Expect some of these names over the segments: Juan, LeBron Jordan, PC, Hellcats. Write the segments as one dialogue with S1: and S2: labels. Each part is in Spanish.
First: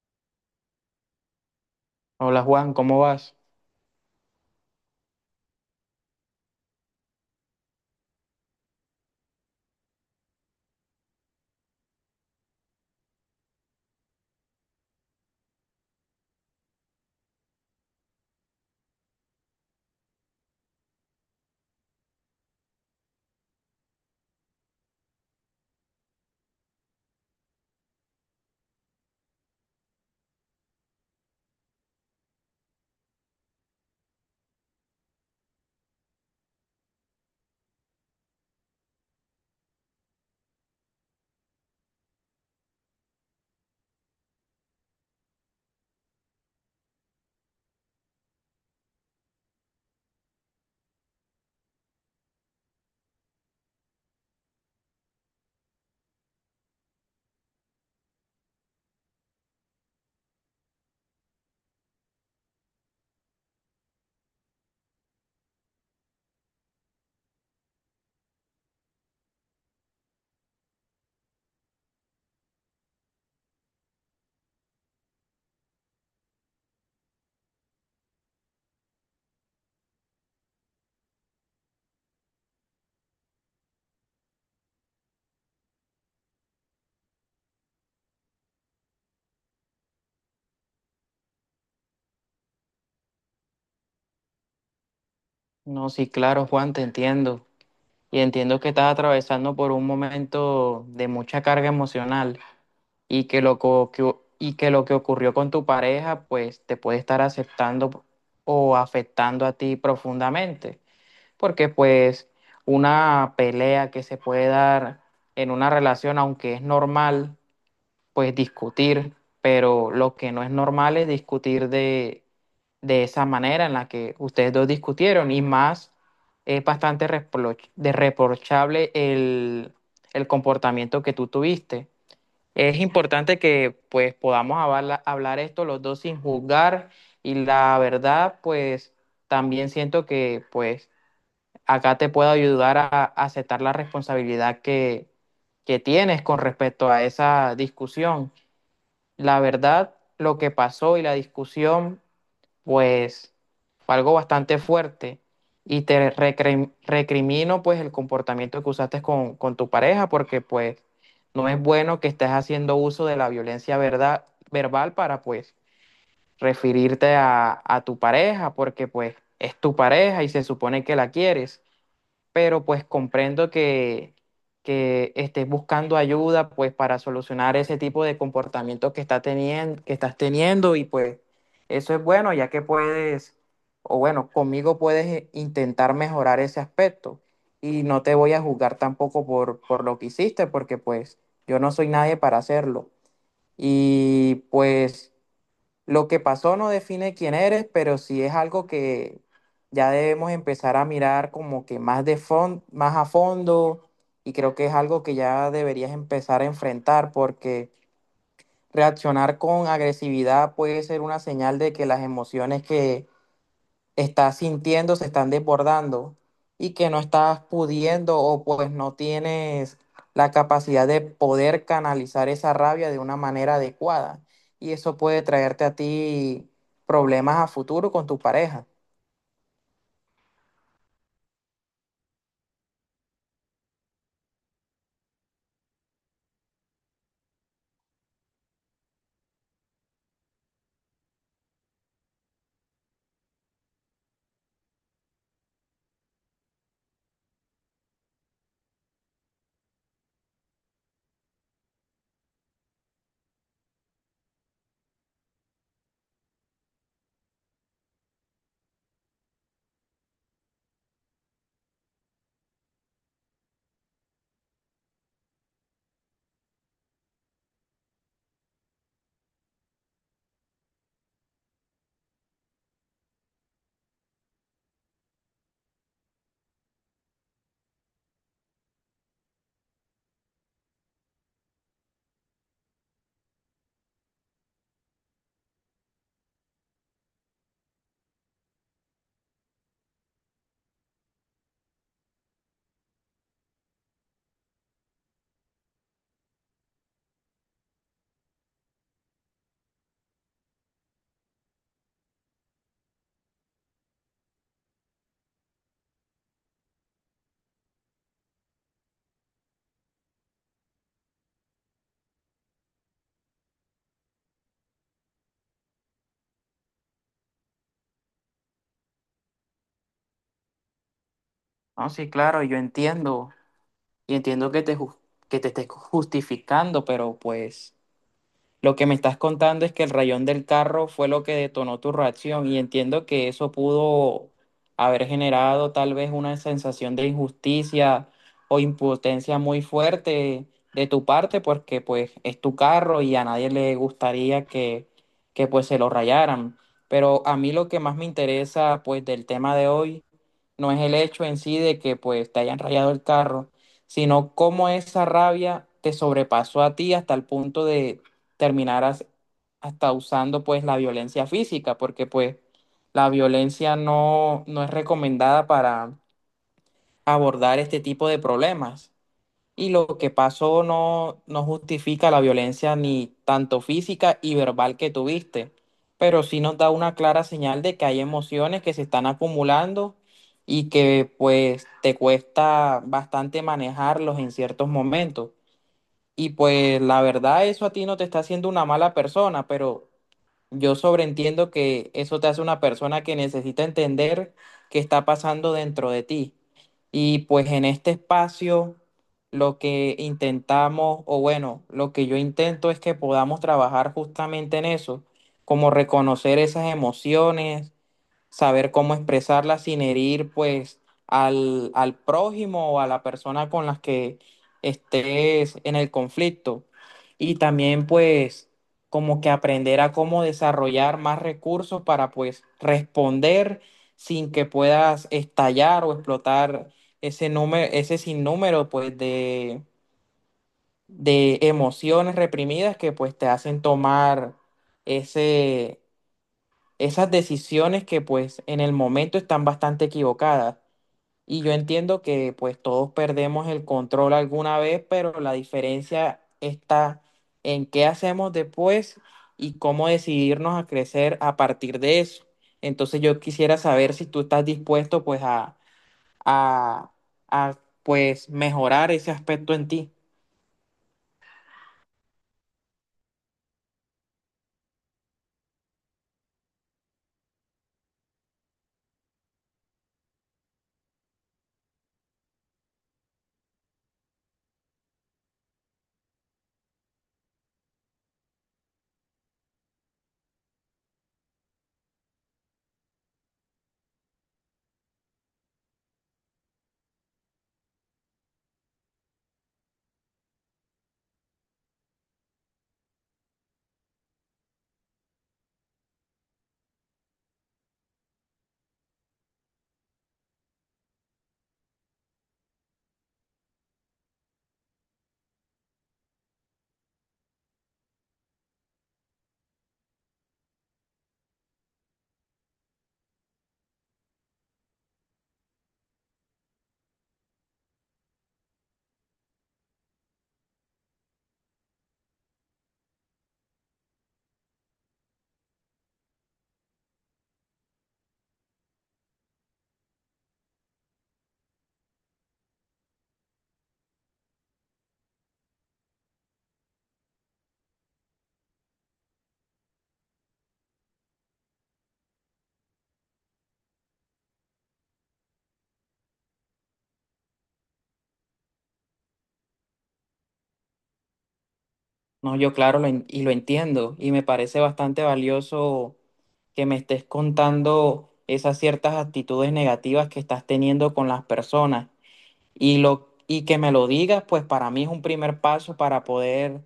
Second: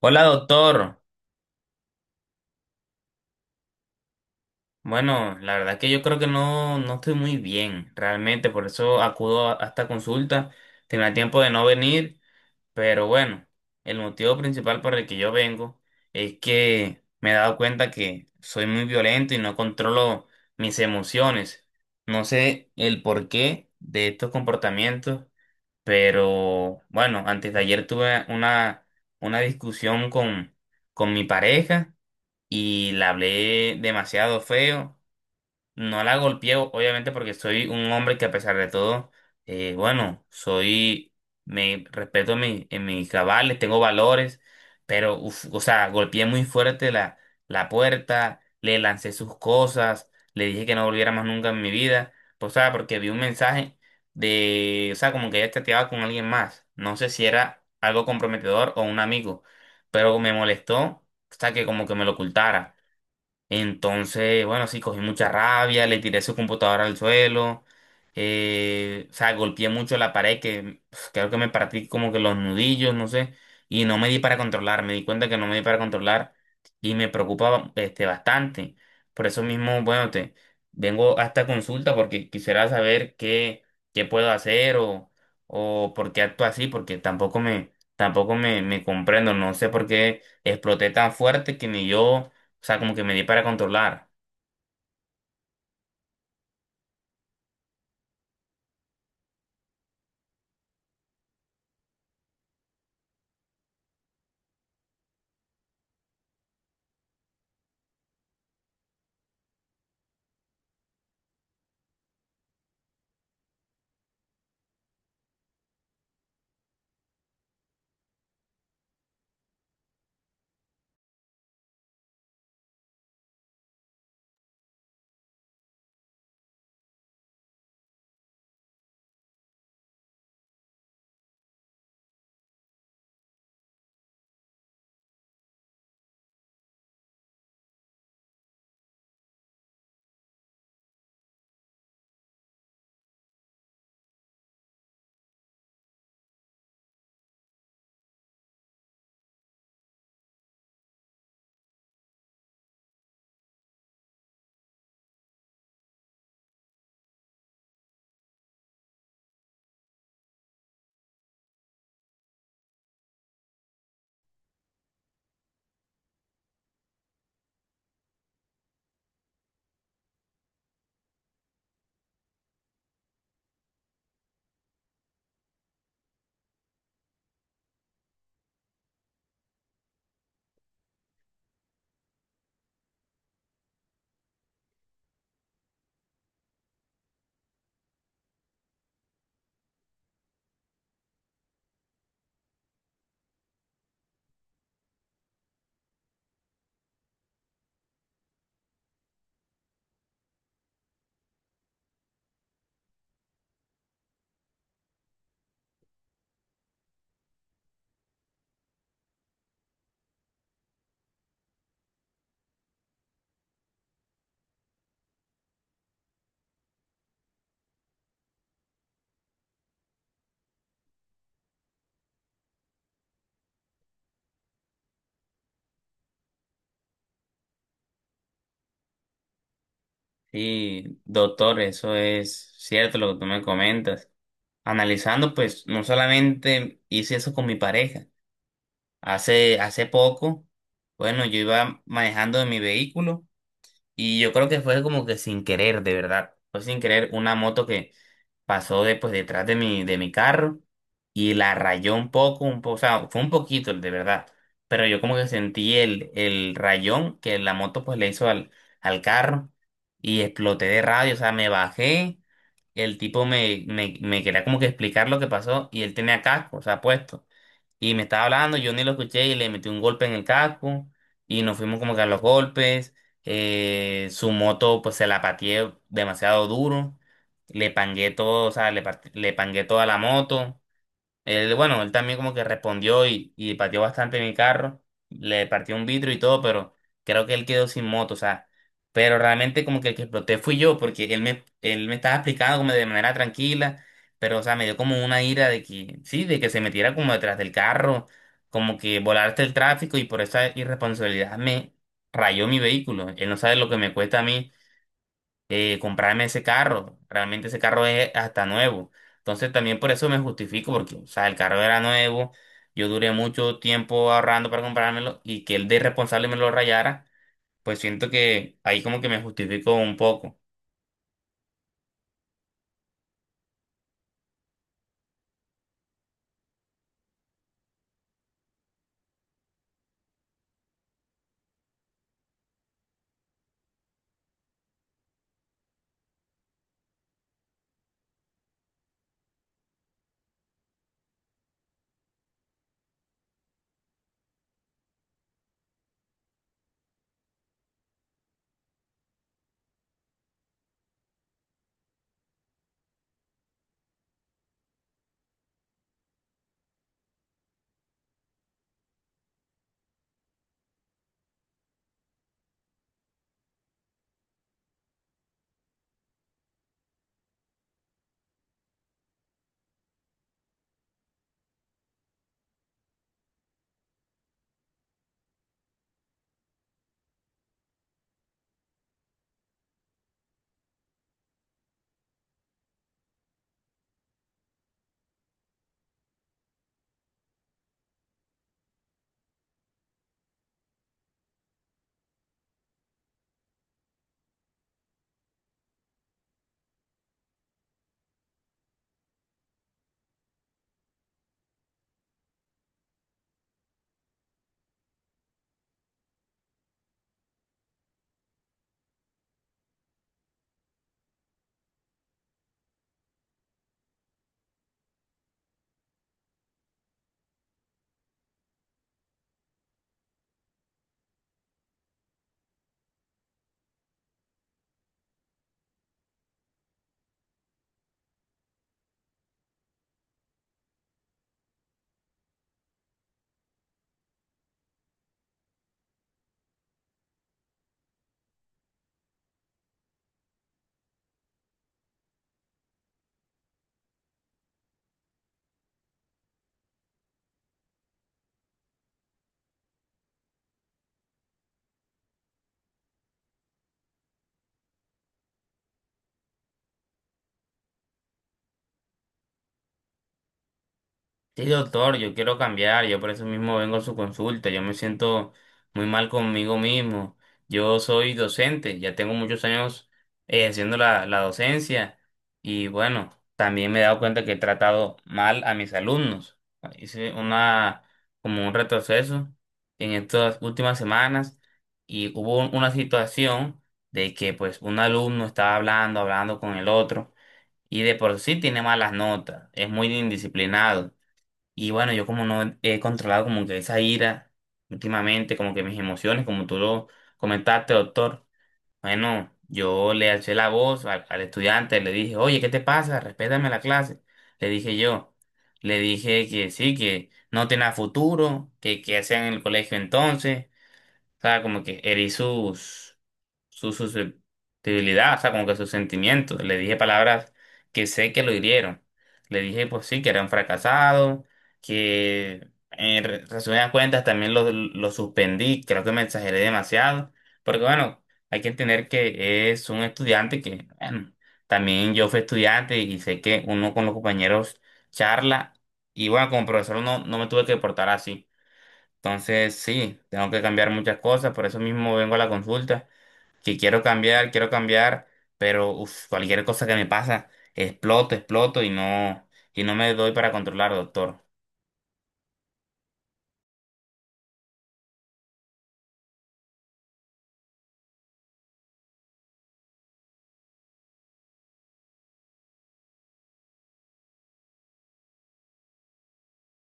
S1: Hola, doctor.
S2: Hola Juan, ¿cómo vas?
S1: Bueno, la verdad que yo creo que no estoy muy bien, realmente, por eso acudo a esta consulta. Tenía tiempo de no venir, pero bueno, el motivo principal por el que yo vengo es que me he dado cuenta que soy muy violento y no controlo mis emociones. No sé el porqué de estos comportamientos, pero bueno, antes de ayer tuve una discusión con mi pareja. Y la hablé demasiado feo. No la golpeé, obviamente, porque soy un hombre que a pesar de todo, bueno, me respeto en mis cabales, tengo valores, pero, uf, o sea, golpeé muy fuerte la puerta, le lancé sus cosas, le dije que no volviera más nunca en mi vida, pues, o sea, porque vi un mensaje de, o sea, como que ella chateaba con alguien más. No sé si era algo comprometedor o un amigo, pero me molestó, o sea, que como que me lo ocultara. Entonces, bueno, sí, cogí mucha rabia, le tiré su computadora al suelo, o sea, golpeé mucho la pared que pf, creo que me partí como que los nudillos, no sé, y no me di para controlar, me di cuenta que no me di para controlar y me preocupaba este, bastante. Por eso mismo, bueno, te vengo a esta consulta porque quisiera saber qué puedo hacer o por qué actúo así, porque tampoco me comprendo, no sé por qué exploté tan fuerte que ni yo, o sea, como que me di para controlar.
S2: No, sí, claro, Juan, te entiendo. Y entiendo que estás atravesando por un momento de mucha carga emocional y que lo que ocurrió con tu pareja, pues te puede estar aceptando o afectando a ti profundamente. Porque pues una pelea que se puede dar en una relación, aunque es normal, pues discutir, pero lo que no es normal es discutir de esa manera en la que ustedes dos discutieron, y más es bastante reproch- de reprochable el comportamiento que tú tuviste. Es importante que pues podamos hablar, hablar esto los dos sin juzgar, y la verdad pues también siento que pues acá te puedo ayudar a aceptar la responsabilidad que tienes con respecto a esa discusión. La verdad, lo que pasó y la discusión, pues fue algo bastante fuerte, y te recrimino pues el comportamiento que usaste con tu pareja, porque pues no es bueno que estés haciendo uso de la violencia, verdad, verbal, para pues referirte a tu pareja, porque pues es tu pareja y se supone que la quieres. Pero pues comprendo que estés buscando ayuda pues para solucionar ese tipo de comportamiento que está teniendo, que estás teniendo, y pues eso es bueno, ya que puedes, o bueno, conmigo puedes intentar mejorar ese aspecto. Y no te voy a juzgar tampoco por lo que hiciste, porque pues yo no soy nadie para hacerlo, y pues... Lo que pasó no define quién eres, pero sí es algo que ya debemos empezar a mirar como que más a fondo, y creo que es algo que ya deberías empezar a enfrentar, porque reaccionar con agresividad puede ser una señal de que las emociones que estás sintiendo se están desbordando, y que no estás pudiendo, o pues no tienes la capacidad de poder canalizar esa rabia de una manera adecuada. Y eso puede traerte a ti problemas a futuro con tu pareja.
S1: Sí, doctor, eso es cierto lo que tú me comentas. Analizando, pues, no solamente hice eso con mi pareja. Hace poco, bueno, yo iba manejando en mi vehículo y yo creo que fue como que sin querer, de verdad. Fue sin querer una moto que pasó de, pues, detrás de mi carro y la rayó un poco, o sea, fue un poquito, de verdad. Pero yo como que sentí el rayón que la moto pues le hizo al carro y exploté de radio, o sea, me bajé, el tipo me quería como que explicar lo que pasó y él tenía casco, o sea, puesto. Y me estaba hablando, yo ni lo escuché y le metí un golpe en el casco y nos fuimos como que a los golpes. Su moto pues se la pateé demasiado duro, le pangué todo, o sea, le pangué toda la moto. Él, bueno, él también como que respondió y pateó bastante mi carro, le partió un vidrio y todo, pero creo que él quedó sin moto, o sea, pero realmente como que el que exploté fui yo, porque él me estaba explicando como de manera tranquila, pero o sea, me dio como una ira de que, sí, de que se metiera como detrás del carro, como que volaste el tráfico y por esa irresponsabilidad me rayó mi vehículo, él no sabe lo que me cuesta a mí, comprarme ese carro. Realmente ese carro es hasta nuevo. Entonces también por eso me justifico, porque, o sea, el carro era nuevo, yo duré mucho tiempo ahorrando para comprármelo y que él de irresponsable me lo rayara, pues siento que ahí como que me justifico un poco.
S2: No, sí, claro, yo entiendo. Y entiendo que que te estés justificando, pero pues... Lo que me estás contando es que el rayón del carro fue lo que detonó tu reacción, y entiendo que eso pudo haber generado tal vez una sensación de injusticia o impotencia muy fuerte de tu parte, porque pues es tu carro y a nadie le gustaría que pues se lo rayaran. Pero a mí lo que más me interesa pues del tema de hoy no es el hecho en sí de que pues te hayan rayado el carro, sino cómo esa rabia te sobrepasó a ti hasta el punto de terminar as- hasta usando pues la violencia física, porque pues la violencia no es recomendada para abordar este tipo de problemas, y lo que pasó no justifica la violencia ni tanto física y verbal que tuviste, pero sí nos da una clara señal de que hay emociones que se están acumulando y que pues te cuesta bastante manejarlos en ciertos momentos. Y pues la verdad eso a ti no te está haciendo una mala persona, pero yo sobreentiendo que eso te hace una persona que necesita entender qué está pasando dentro de ti. Y pues en este espacio lo que intentamos, o bueno, lo que yo intento, es que podamos trabajar justamente en eso, como reconocer esas emociones, saber cómo expresarla sin herir pues al prójimo o a la persona con las que estés en el conflicto. Y también pues como que aprender a cómo desarrollar más recursos para pues responder sin que puedas estallar o explotar ese número, ese sinnúmero pues de emociones reprimidas que pues te hacen tomar ese esas decisiones que pues en el momento están bastante equivocadas. Y yo entiendo que pues todos perdemos el control alguna vez, pero la diferencia está en qué hacemos después y cómo decidirnos a crecer a partir de eso. Entonces yo quisiera saber si tú estás dispuesto a, a pues mejorar ese aspecto en ti.
S1: Sí, doctor, yo quiero cambiar, yo por eso mismo vengo a su consulta, yo me siento muy mal conmigo mismo, yo soy docente, ya tengo muchos años ejerciendo la docencia y bueno, también me he dado cuenta que he tratado mal a mis alumnos, hice como un retroceso en estas últimas semanas y hubo una situación de que pues un alumno estaba hablando con el otro y de por sí tiene malas notas, es muy indisciplinado. Y bueno, yo como no he controlado como que esa ira últimamente, como que mis emociones, como tú lo comentaste, doctor, bueno, yo le alcé la voz al estudiante, le dije, oye, ¿qué te pasa? Respétame la clase. Le dije yo, le dije que sí, que no tenía futuro, que qué hacían en el colegio entonces, o sea, como que herí sus, su susceptibilidad, o sea, como que sus sentimientos. Le dije palabras que sé que lo hirieron. Le dije, pues sí, que era un fracasado, que en resumidas cuentas también lo suspendí, creo que me exageré demasiado. Porque bueno, hay que entender que es un estudiante que, bueno, también yo fui estudiante y sé que uno con los compañeros charla. Y bueno, como profesor no me tuve que portar así. Entonces, sí, tengo que cambiar muchas cosas, por eso mismo vengo a la consulta, que quiero cambiar, pero uf, cualquier cosa que me pasa, exploto, exploto y no me doy para controlar, doctor.
S2: No, yo claro, y lo entiendo, y me parece bastante valioso que me estés contando esas ciertas actitudes negativas que estás teniendo con las personas, y lo y que me lo digas, pues para mí es un primer paso para poder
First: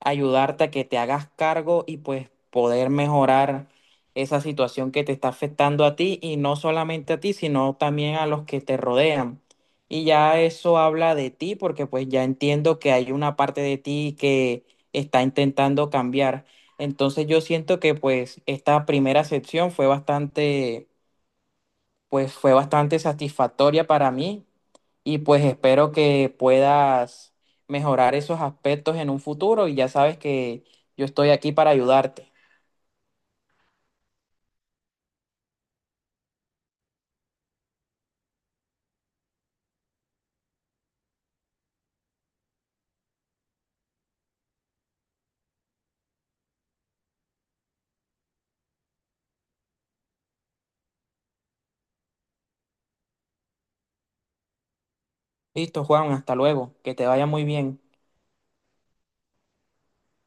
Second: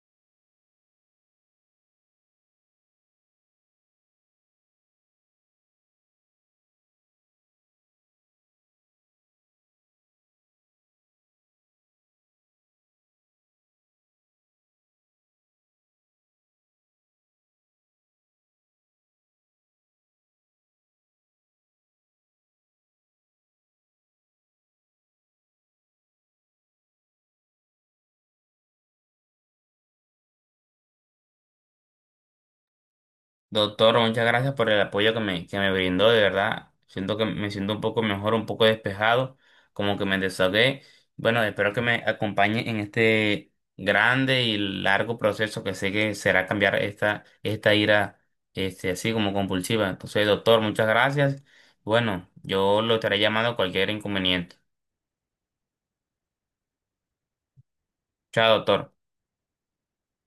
S2: ayudarte a que te hagas cargo y pues poder mejorar esa situación que te está afectando a ti, y no solamente a ti, sino también a los que te rodean. Y ya eso habla de ti, porque pues ya entiendo que hay una parte de ti que está intentando cambiar. Entonces yo siento que pues esta primera sección fue bastante pues fue bastante satisfactoria para mí, y pues espero que puedas mejorar esos aspectos en un futuro, y ya sabes que yo estoy aquí para ayudarte.
S1: Doctor, muchas gracias por el apoyo que me brindó, de verdad. Siento que me siento un poco mejor, un poco despejado, como que me desahogué. Bueno, espero que me acompañe en este grande y largo proceso que sé que será cambiar esta ira, este, así como compulsiva. Entonces, doctor, muchas gracias. Bueno, yo lo estaré llamando cualquier inconveniente.
S2: Listo, Juan, hasta luego, que te vaya muy bien.
S1: Chao, doctor.